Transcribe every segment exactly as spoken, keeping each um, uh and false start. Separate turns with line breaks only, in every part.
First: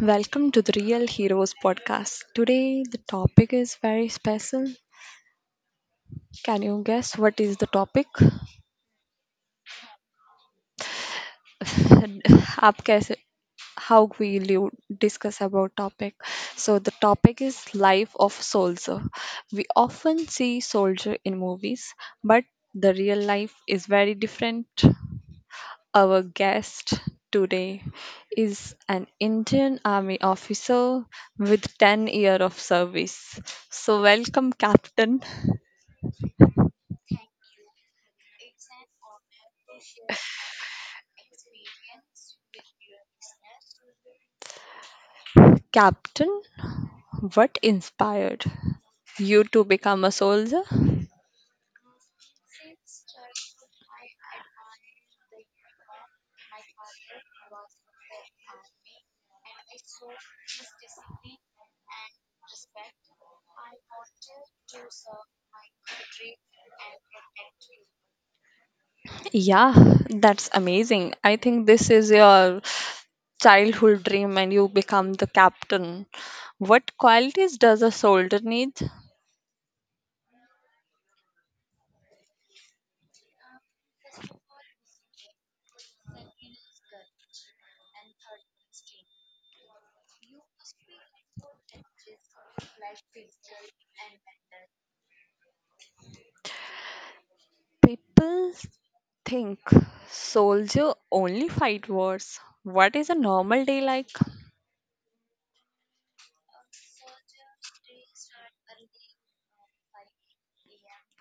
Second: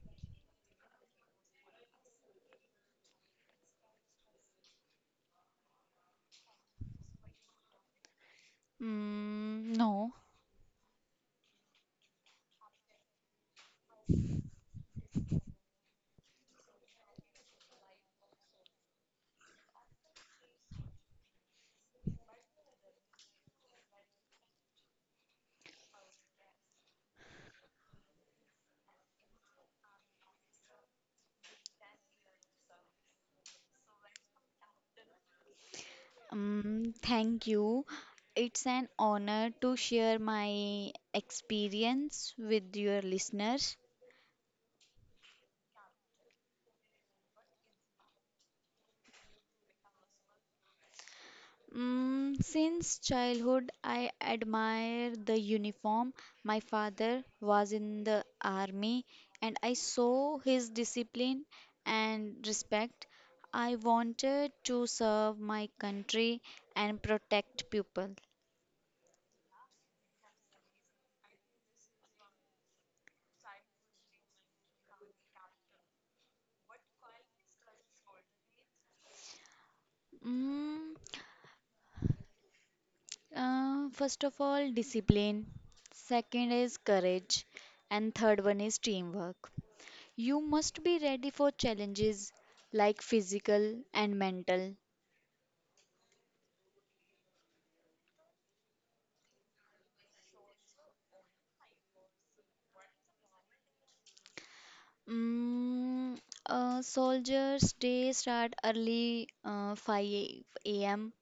Welcome to the Real Heroes podcast. Today, the topic is very special. Can you guess what is the topic?
Mm, no,
आप कैसे how will you discuss about topic. So the topic is life of soldier. We often see soldier in movies, but the real life is very different. Our guest today is an Indian Army officer with ten years of service. So, welcome, Captain.
um, Thank you. It's an honor to share my experience with your listeners.
Captain, what inspired you to become a soldier?
Mm, since childhood, I admire the uniform. My father was in the army, and I saw his discipline and respect. I wanted to serve my country and protect people.
Yeah, that's amazing. I think this is your childhood dream and you become the captain. What qualities does a soldier need?
Mm, Uh, first of all, discipline. Second is courage. And third one is teamwork. You must be ready for challenges like physical and mental.
People think soldier only fight wars. What is a normal day like?
Mm, uh, Soldiers' day start early, uh, five a m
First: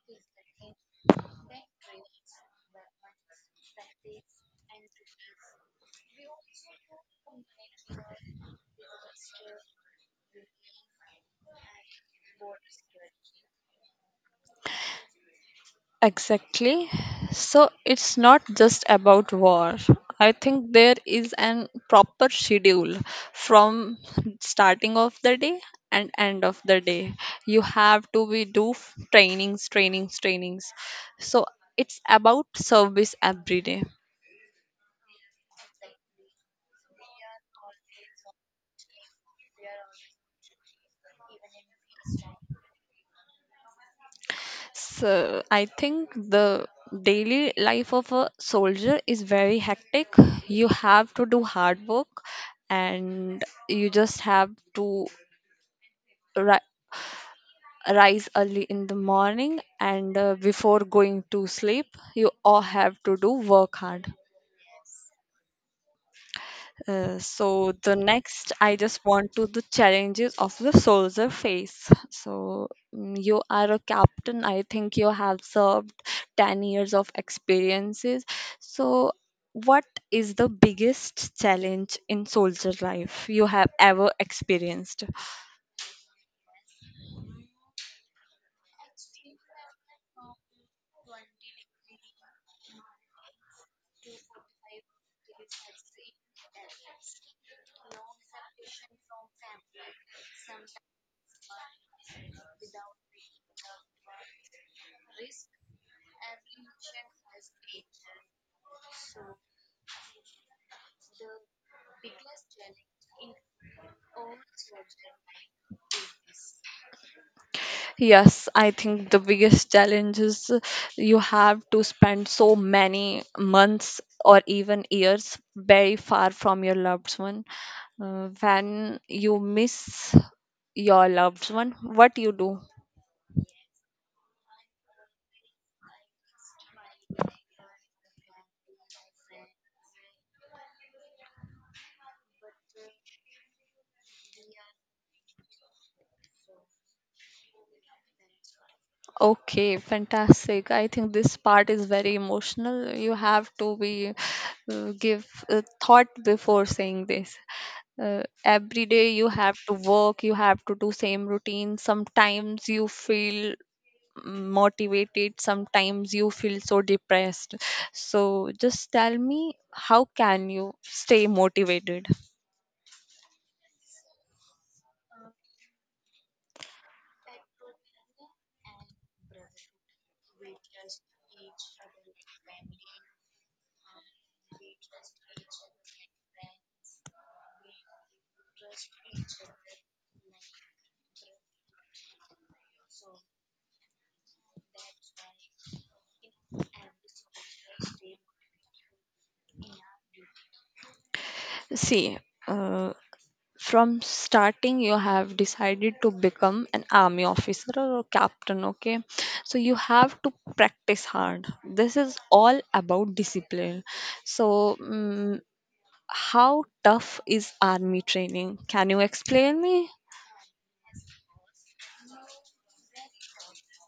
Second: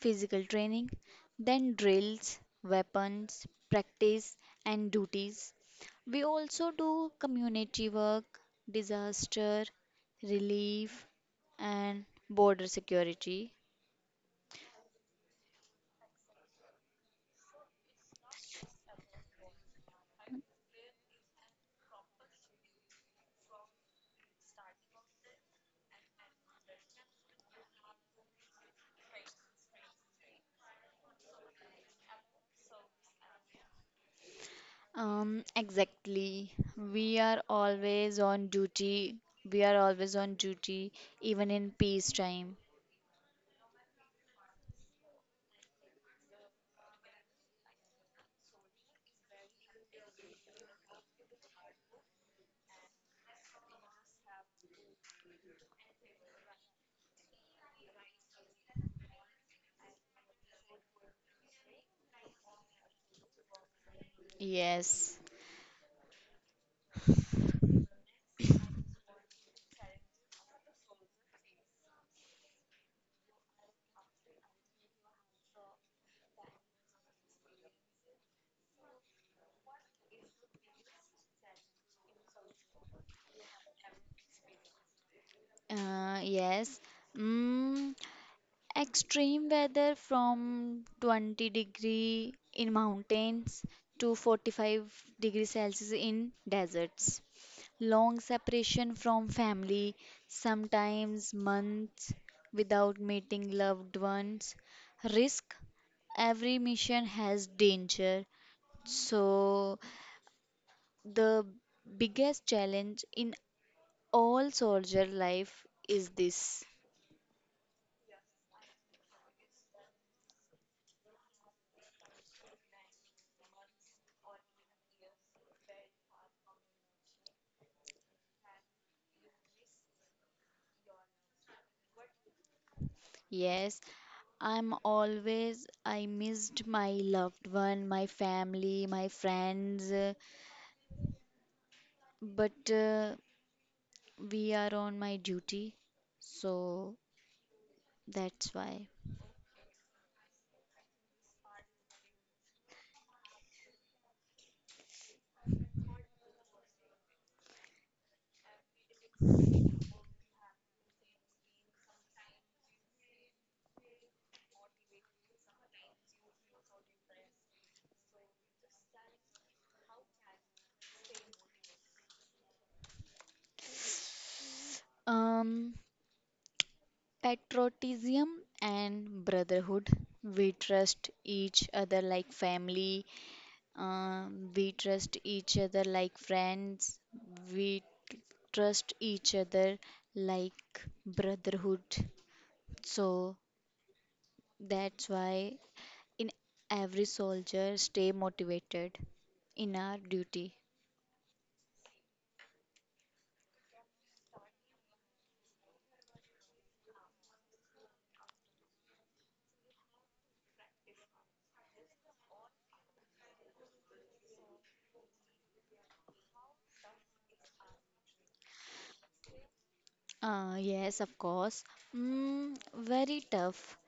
physical training, then drills, weapons, practice, and duties. We also do community work, disaster relief, and border security.
Exactly. So it's not just about war. I think there is an proper schedule from starting of the day and end of the day. You have to be do f- trainings, trainings, trainings. So it's about service every day.
Um, exactly. We are always on duty. We are always on duty, even in peacetime.
So I think the daily life of a soldier is very hectic. You have to do hard work and you just have to ri- rise early in the morning and uh, before going to sleep you all have to do work hard.
Yes.
Uh, so the next, I just want to the challenges of the soldier face. So mm, you are a captain. I think you have served ten years of experiences. So what is the biggest challenge in soldier life you have ever experienced?
Uh, yes. Mm, Extreme weather from twenty degree in mountains to forty-five degree Celsius in deserts. Long separation from family, sometimes months without meeting loved ones. Risk, every mission has danger. So the biggest challenge in all soldier life is this.
Yes, I think the biggest challenge is uh, you have to spend so many months or even years very far from your loved one. Uh, when you miss your loved one, what you do?
Yes, I'm always, I missed my loved one, my family, my friends, uh, but uh, we are on my duty, so that's why.
Okay, fantastic. I think this part is very emotional. You have to be uh, give uh, thought before saying this. Uh, every day you have to work, you have to do same routine. Sometimes you feel motivated, sometimes you feel so depressed. So just tell me, how can you stay motivated?
Um, Patriotism and brotherhood. We trust each other like family, um, we trust each other like friends, we t- trust each other like brotherhood. So that's why in every soldier stay motivated in our duty.
See, uh, from starting you have decided to become an army officer or a captain. Okay, so you have to practice hard. This is all about discipline. So, mm how tough is army training? Can you explain me?
Uh, yes, of course. Mm, very tough.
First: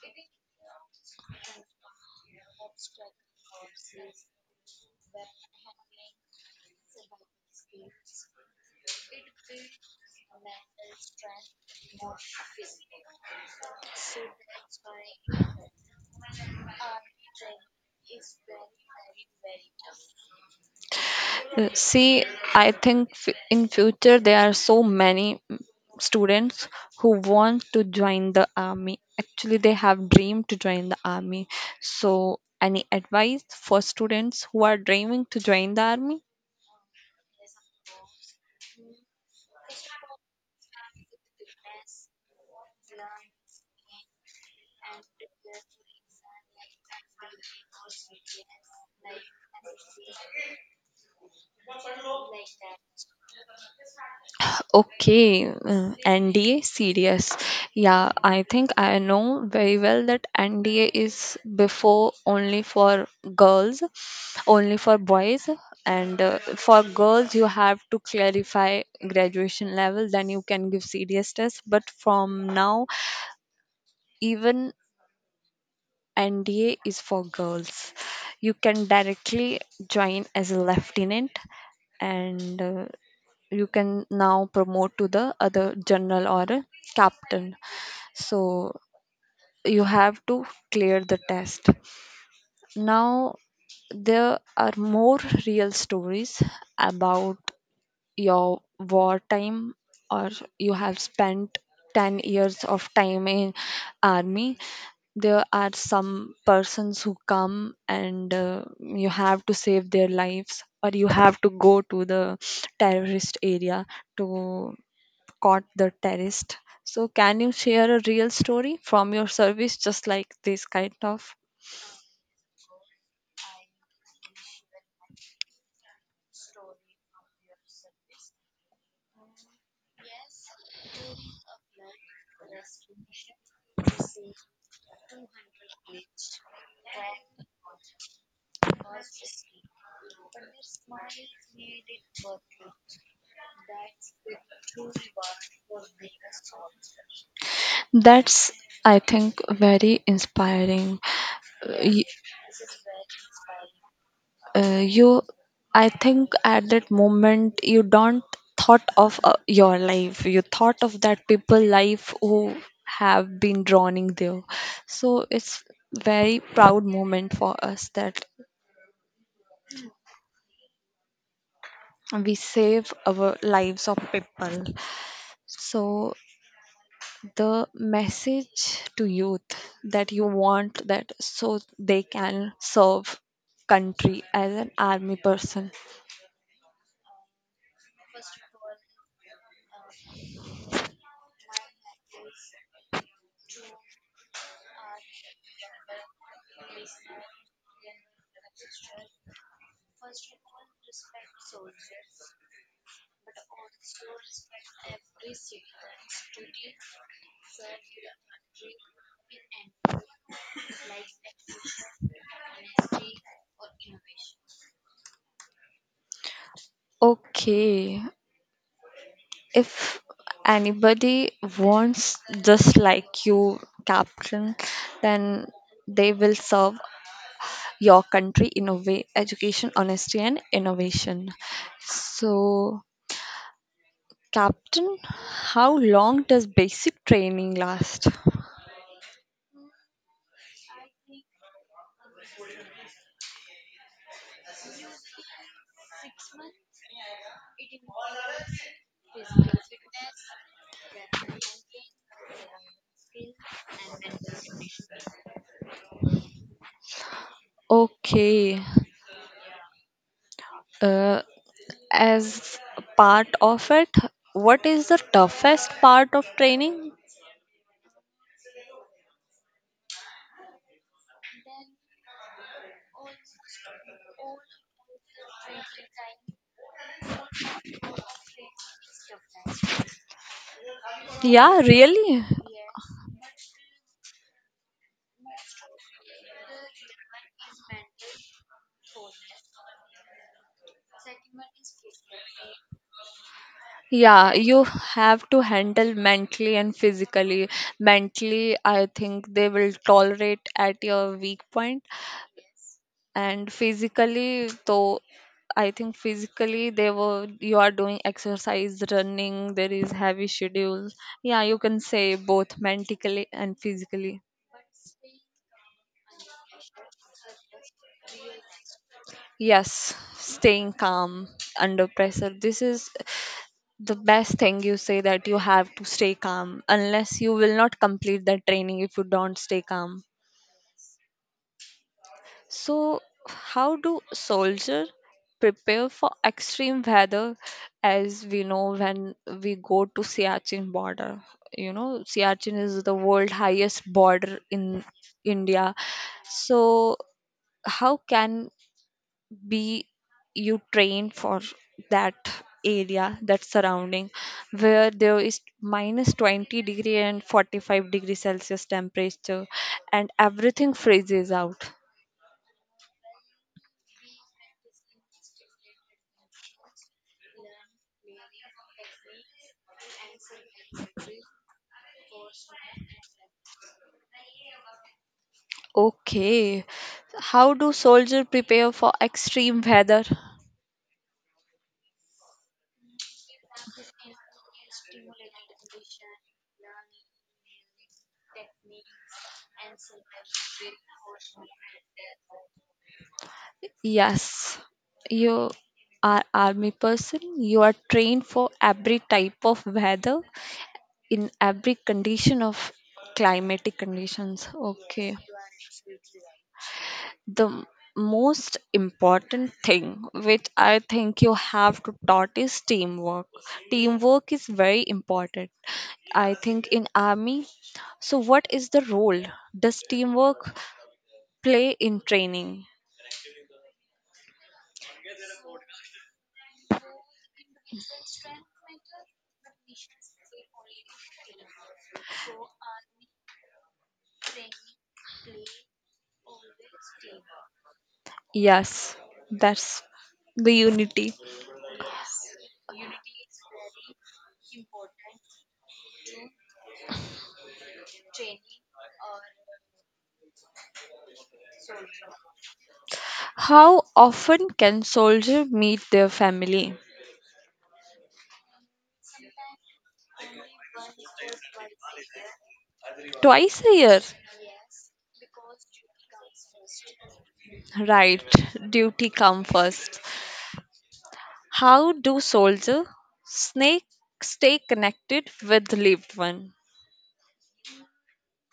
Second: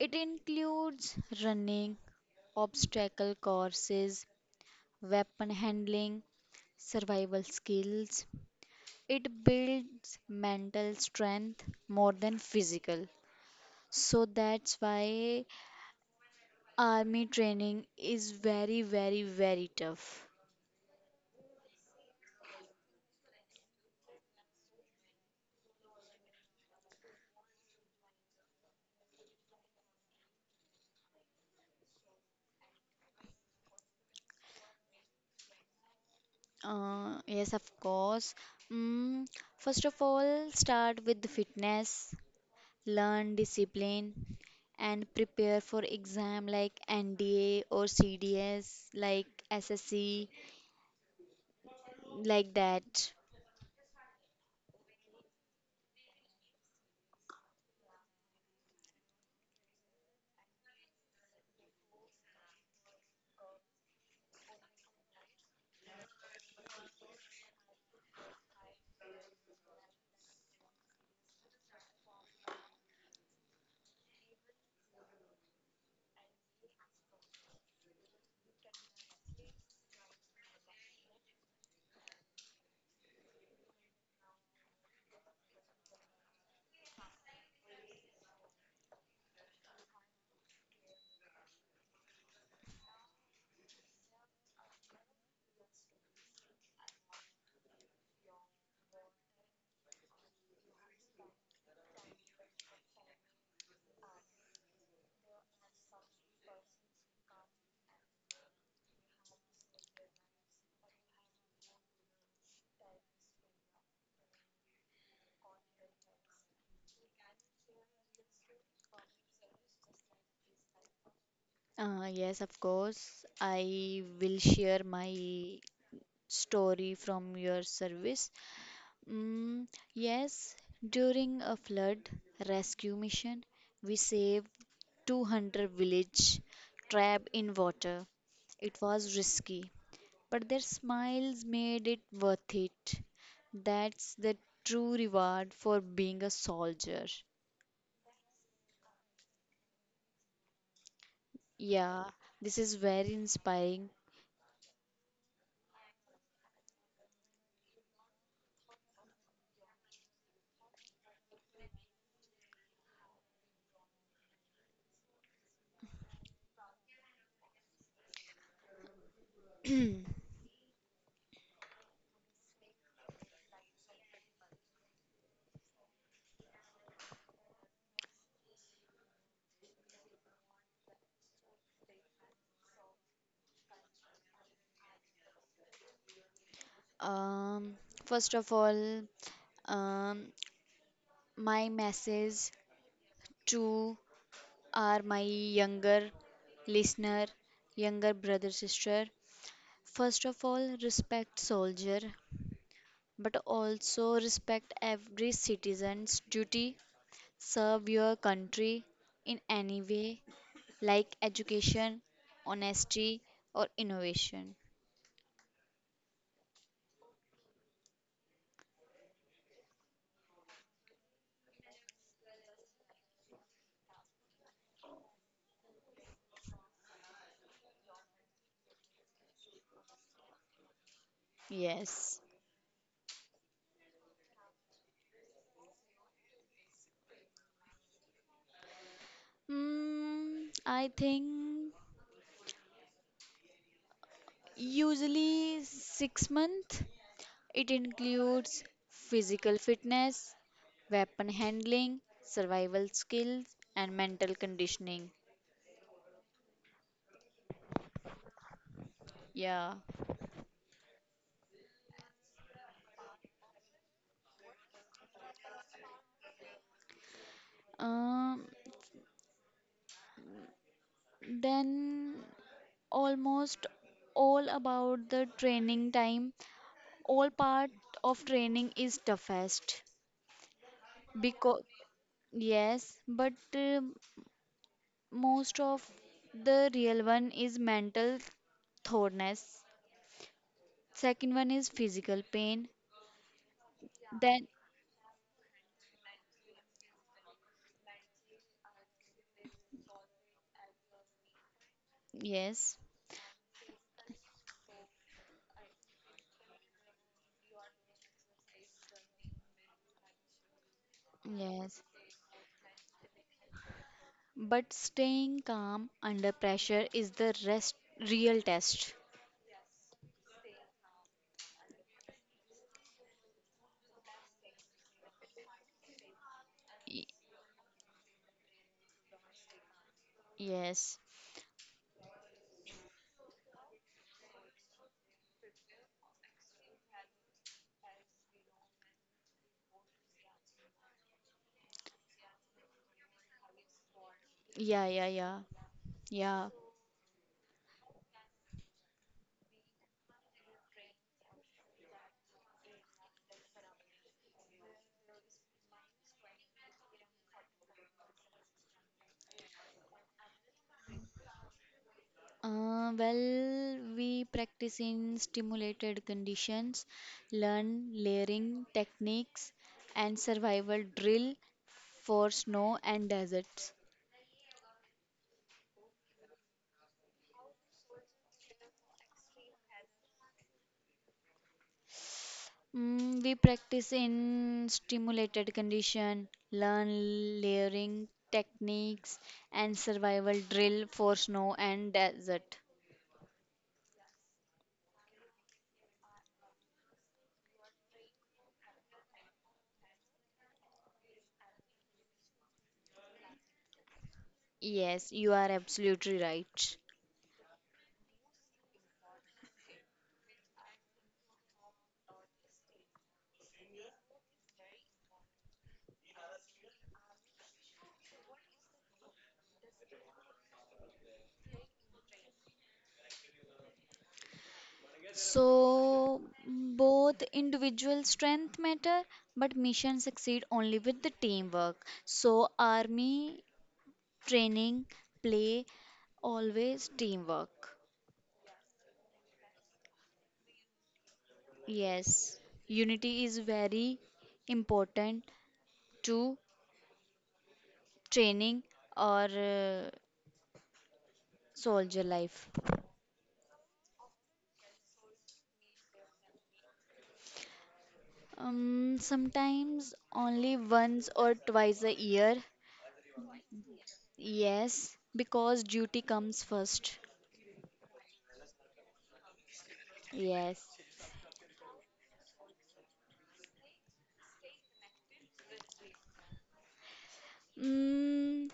It includes running, obstacle courses, weapon handling, survival skills. It builds mental strength more than physical. So that's why army training is very, very, very tough.
Uh, See, I think f- in future there are so many mm, students who want to join the army. Actually, they have dream to join the army. So, any advice for students who are dreaming to join the army?
Uh, yes, of course. Mm, First of all, start with the fitness, learn discipline, and prepare for exam like N D A or C D S, like S S C, like that.
Okay, uh, N D A serious. Yeah, I think I know very well that N D A is before only for girls, only for boys, and uh, for girls you have to clarify graduation level, then you can give serious test. But from now, even N D A is for girls. You can directly join as a lieutenant, and uh, you can now promote to the other general or a captain. So you have to clear the test. Now there are more real stories about your wartime, or you have spent ten years of time in army. There are some persons who come and uh, you have to save their lives, or you have to go to the terrorist area to caught the terrorist. So, can you share a real story from your service, just like this kind of?
Uh, yes, of course. I will share my story from your service. Mm, yes, during a flood rescue mission, we saved two hundred village trapped in water. It was risky, but their smiles made it worth it. That's the true reward for being a soldier.
That's, I think, very inspiring. Uh, y-
Yeah, this is very inspiring.
uh, you, I think, at that moment, you don't thought of uh, your life. You thought of that people life who have been drowning there. So it's very proud moment for us that we save our lives of people. So the message to youth, that you want that so they can serve country as an army person.
Um, First of all, um, my message to are my younger listener, younger brother, sister. First of all, respect soldier, but also respect every citizen's duty. Serve your country in any way, like education, honesty, or innovation.
Okay, if anybody wants just like you, Captain, then they will serve your country in a way, education, honesty, and innovation.
Yes.
So, Captain, how long does basic training last?
Mm, I think usually six month. It includes physical fitness, weapon handling, survival skills, and mental conditioning.
Okay.
Yeah.
Uh, as part of it, what is the toughest part of training?
Um, then almost all about the training time. All part of training is toughest
Yeah,
because
really?
yes, but um most of the real one is mental thoroughness. Second one is physical pain.
Yeah,
Then
you have to handle mentally and physically. Mentally, I think they will tolerate at your weak point,
yes.
and physically, though, I think physically they were you are doing exercise, running. There is heavy schedule. Yeah, you can
Yes,
say both mentally and physically.
but staying calm under pressure is the rest real test.
Yes, staying calm under pressure. This is the best thing you say, that you have to stay calm,
Y-
unless you will not complete that training if you don't stay calm.
yes.
So, how do soldier prepare for extreme weather? As we know, when we go to Siachen border, you know, Siachen is the world highest border in
Yeah, yeah, yeah.
India.
Yeah.
So, how can be you train for that area, that surrounding where there is minus twenty degree and forty-five degree celsius temperature and everything freezes out?
Uh, well, we practice in stimulated conditions, learn layering techniques and survival drill for snow and deserts.
Okay, how do soldiers prepare for extreme weather?
Mm, we practice in stimulated condition, learn layering techniques and survival drill for snow and desert.
Yes, you are army person, you are trained for every type of weather in every condition of climatic conditions.
Yes,
Okay,
you are absolutely right.
the m- most important thing which I think you have to taught is teamwork. Teamwork is very important, I think, in army. So what is the role does teamwork play in training?
So both individual strength matter, but mission succeed only with the teamwork. So army training, play, always teamwork.
Yes, that's the unity.
Yes, unity is very important to training or uh, soldier life?
How often can soldier meet their family?
Um, sometimes only once or twice a year.
Twice a year.
Yes, because duty comes first.
Right, duty come first.
Yes.
How do soldier snake stay connected with lived one?
Mm,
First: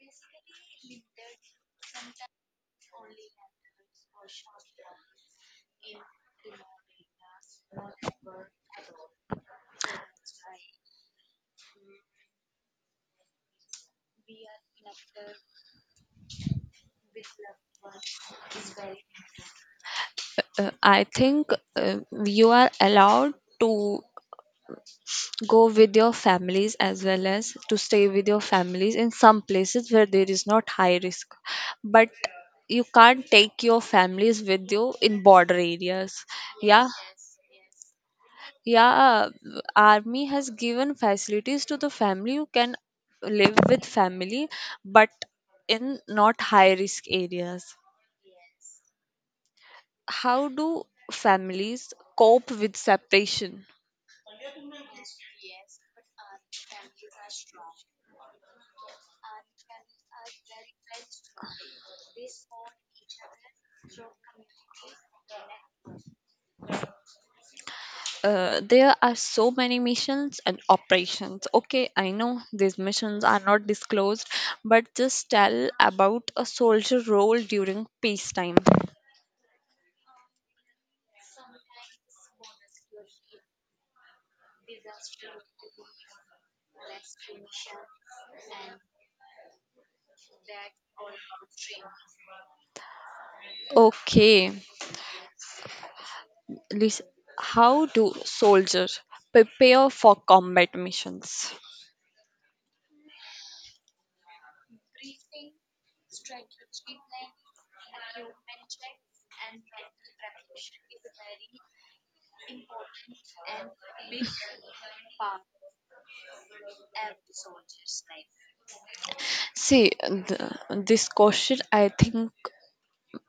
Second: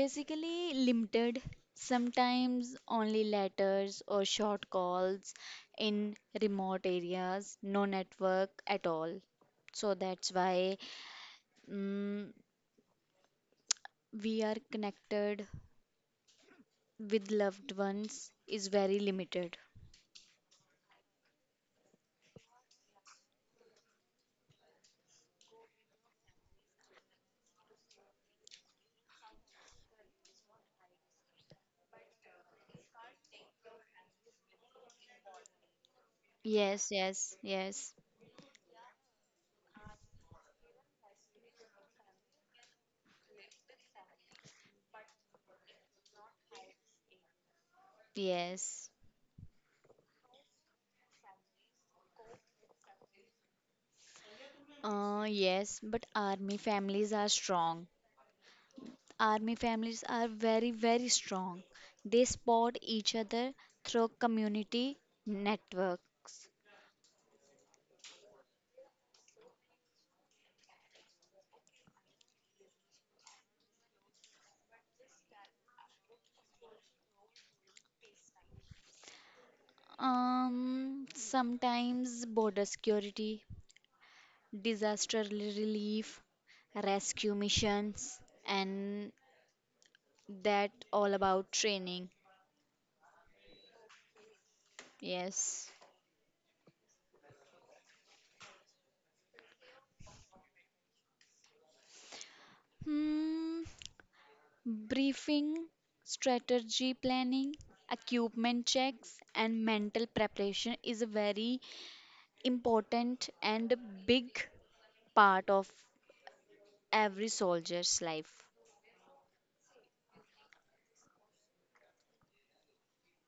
Basically limited, sometimes only letters or short calls in remote areas, no network at all. So that's why, mm, we are connected with loved ones is very limited.
Uh, I think uh, you are allowed to go with your families as well as to stay with your families in some places where there is not high risk. But you can't take your families with you in border areas. Yeah,
Yes, yes, yes,
yeah, army has given facilities to the family who can live with family, but in not high risk areas.
yes.
How do families cope with separation?
Uh, yes, but army families are strong. Army families are very, very strong. They support each other through community networks.
Uh, there are so many missions and operations. Okay, I know these missions are not disclosed, but just tell about a soldier role during peacetime.
Um, sometimes border security, disaster relief, rescue missions, and that all about training.
Okay.
Yes.
Lis- How do soldiers prepare for combat missions?
Hmm. Briefing, strategy planning, equipment checks, and mental preparation is a very important and a big part of every soldier's life.
See, th- this question, I think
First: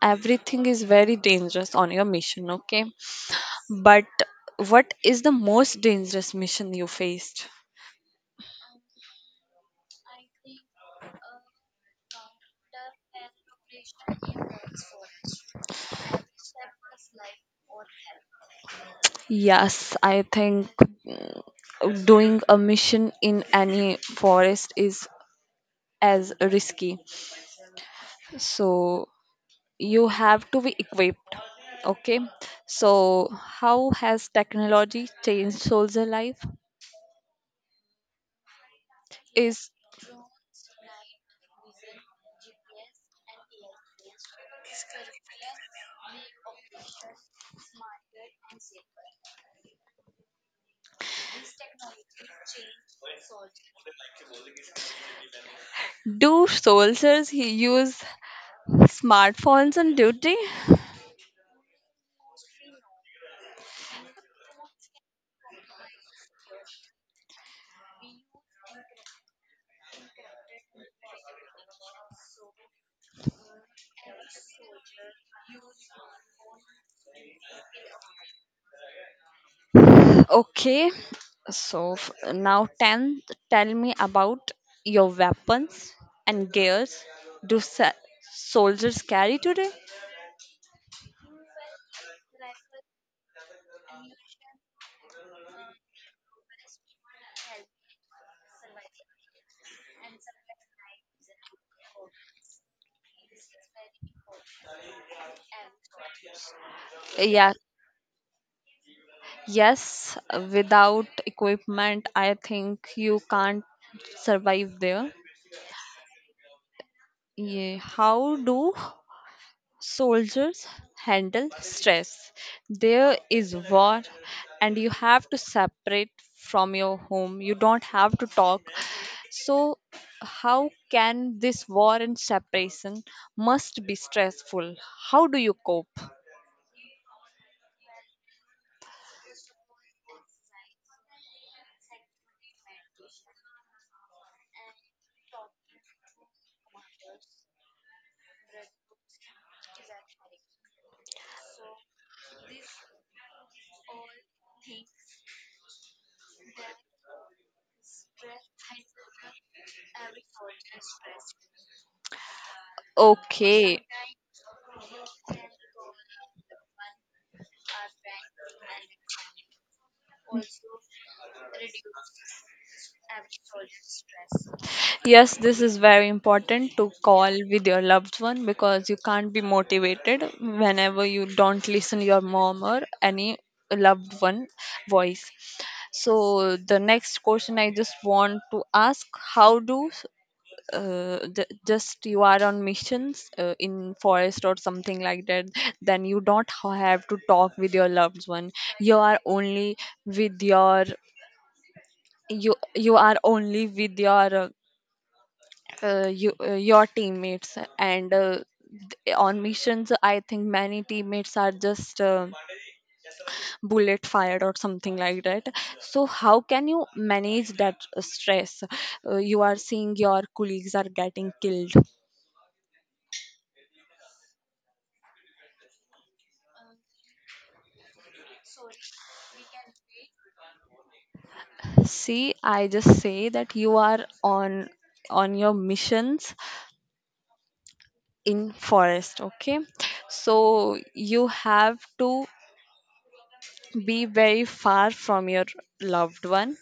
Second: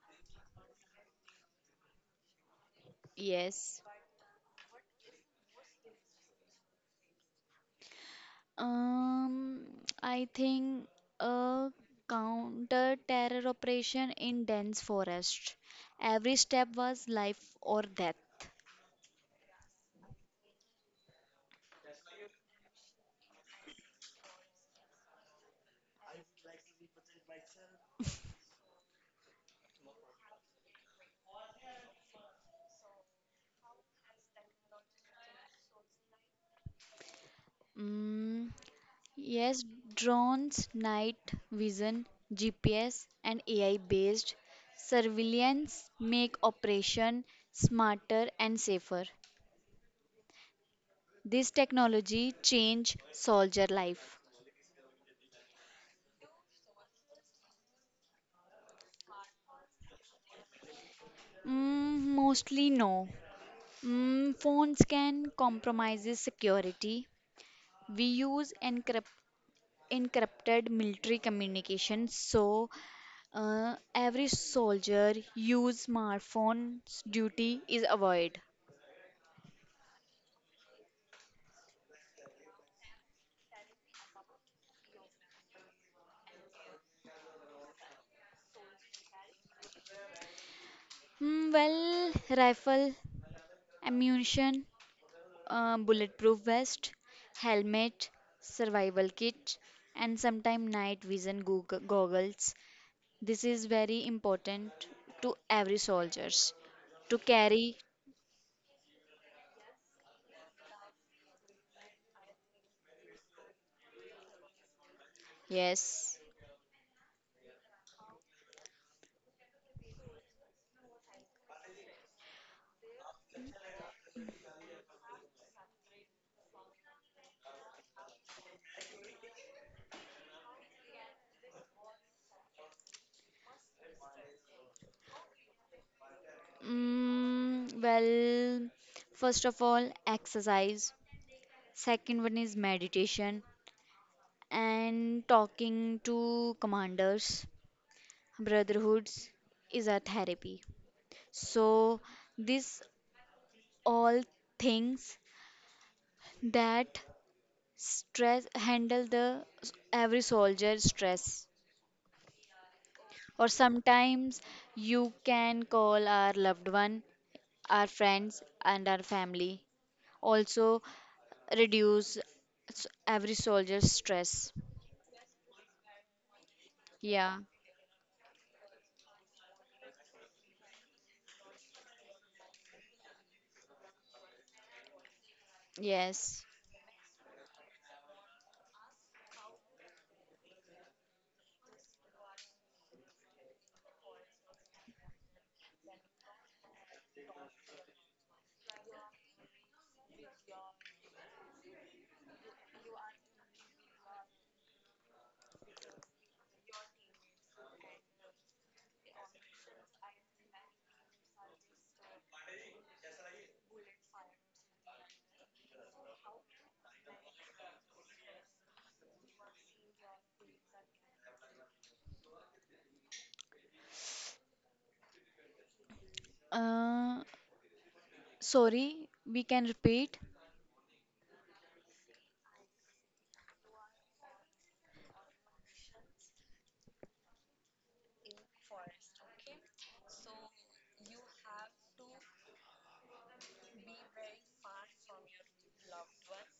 everything is very dangerous on your mission, okay?
Yes.
But what is the most dangerous mission you faced?
Um, I think a counter terror operation in dense forest. Every step was life or death.
Yes, I think doing a mission in any forest is as risky. So you have to be equipped. Okay, so how has technology changed soldier life?
Mm. Yes,
Is
drones, night vision, G P S, and A I based surveillance make operation smarter and safer. This technology change soldier life.
do soldiers he use smartphones on duty?
Mm, mostly no. Mm, phones can compromises security. We use encrypt encrypted military communication, so uh, every soldier use smartphones duty is avoid.
Okay, so f- now ten, tell me about your weapons and gears do sa- soldiers carry today.
Mm, well, rifle, ammunition, uh, bulletproof vest, helmet, survival kit, and sometimes night vision goog- goggles. This is very important to every soldiers to
Yeah,
carry.
yes, without equipment I think you can't survive there.
Yes.
Yeah, how do soldiers handle stress? There is war, and you have to separate from your home. You don't have to talk. So, how can this war and separation must be stressful? How do you cope?
Mm, well, first of all, exercise. Second one is meditation and talking to commanders. Brotherhoods is a therapy. So these all things that stress handle the s- every soldier stress. Or
Okay.
sometimes you can call our loved one, our friends and our family. Also reduce s- every soldier's stress.
Yes, this is very important to call
Yeah.
with your loved one, because you can't be motivated whenever you don't listen your mom or any loved one voice.
Yes.
So the next question I just want to ask, how do uh, j- just you are on missions uh, in forest or something like that, then you don't ha- have to talk with your loved one. You are only with your you you are only with your uh, uh, you, uh, your teammates and uh, th- on missions I think many teammates are just uh, bullet fired or something like that. So how can you manage that uh, stress, uh, you are seeing your colleagues are getting killed?
Uh, Sorry, we can repeat.
See, I just say that you are on on your missions in forest, okay? So you have to be very far from your loved one,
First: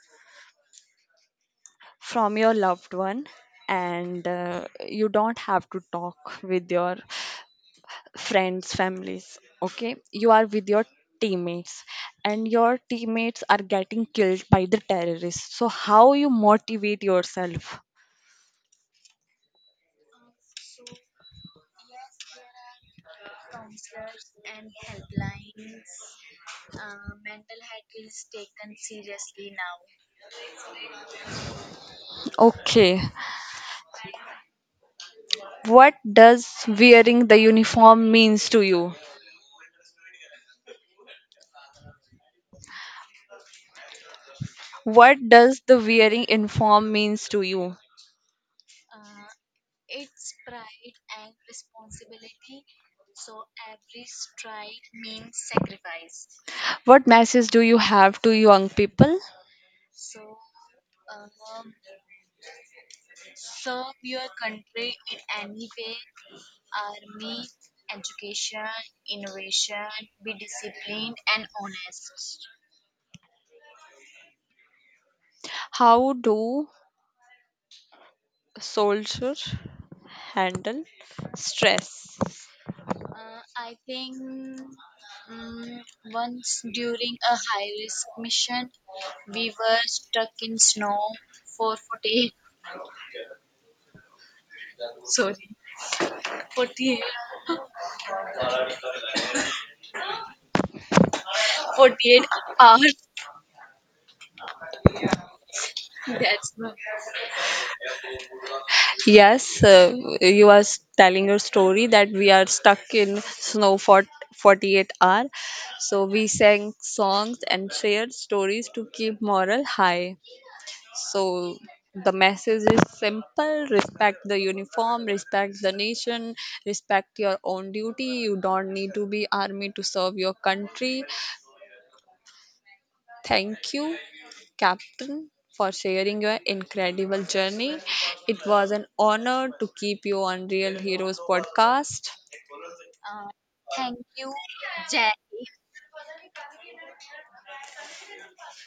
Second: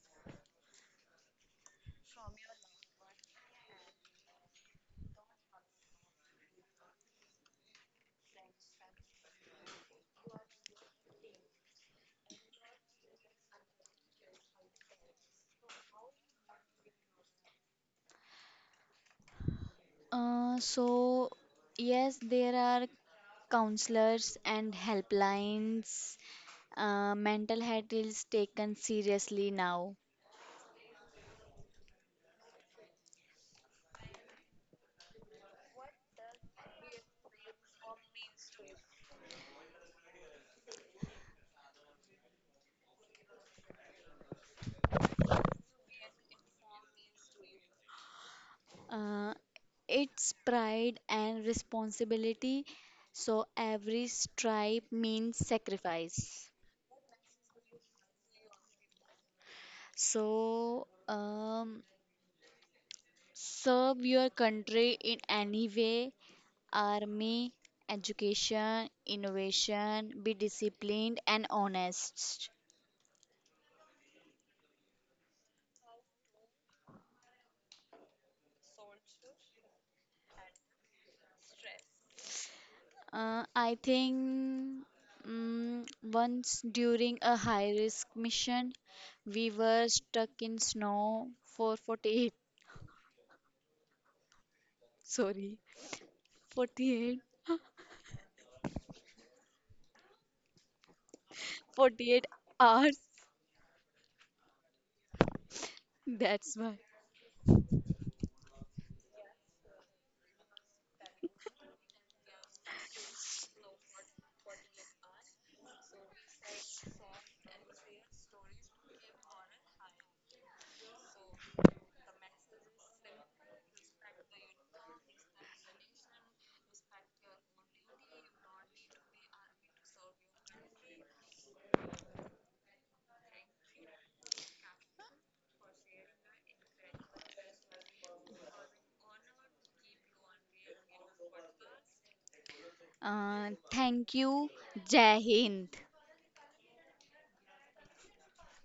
from your loved one, and uh, you don't have to talk with your friends, families, okay? You are with your teammates and your teammates are getting killed by the terrorists. So how you motivate yourself?
Uh, so yes, there are counselors, and helplines, uh, mental health is taken seriously now.
Okay. What does wearing the uniform means to you? What does the wearing uniform means to you?
Uh, it's pride and responsibility, so every stripe means sacrifice.
What message do you have to young people?
So, um, serve your country in any way army, education, innovation, be disciplined and honest.
How do soldiers handle stress?
Uh, I think mm once during a high risk mission, we were stuck in snow for forty-eight, sorry, forty-eight, forty-eight hours. That's why.
Yes, uh, you are s- telling your story that we are stuck in snow for forty-eight hour. So we sang songs and shared stories to keep moral high. So the message is simple: respect the uniform, respect the nation, respect your own duty. You don't need to be army to serve your country. Thank you, Captain, for sharing your incredible journey. It was an honor to keep you on Real Heroes podcast.
Uh, thank you. Jai Hind.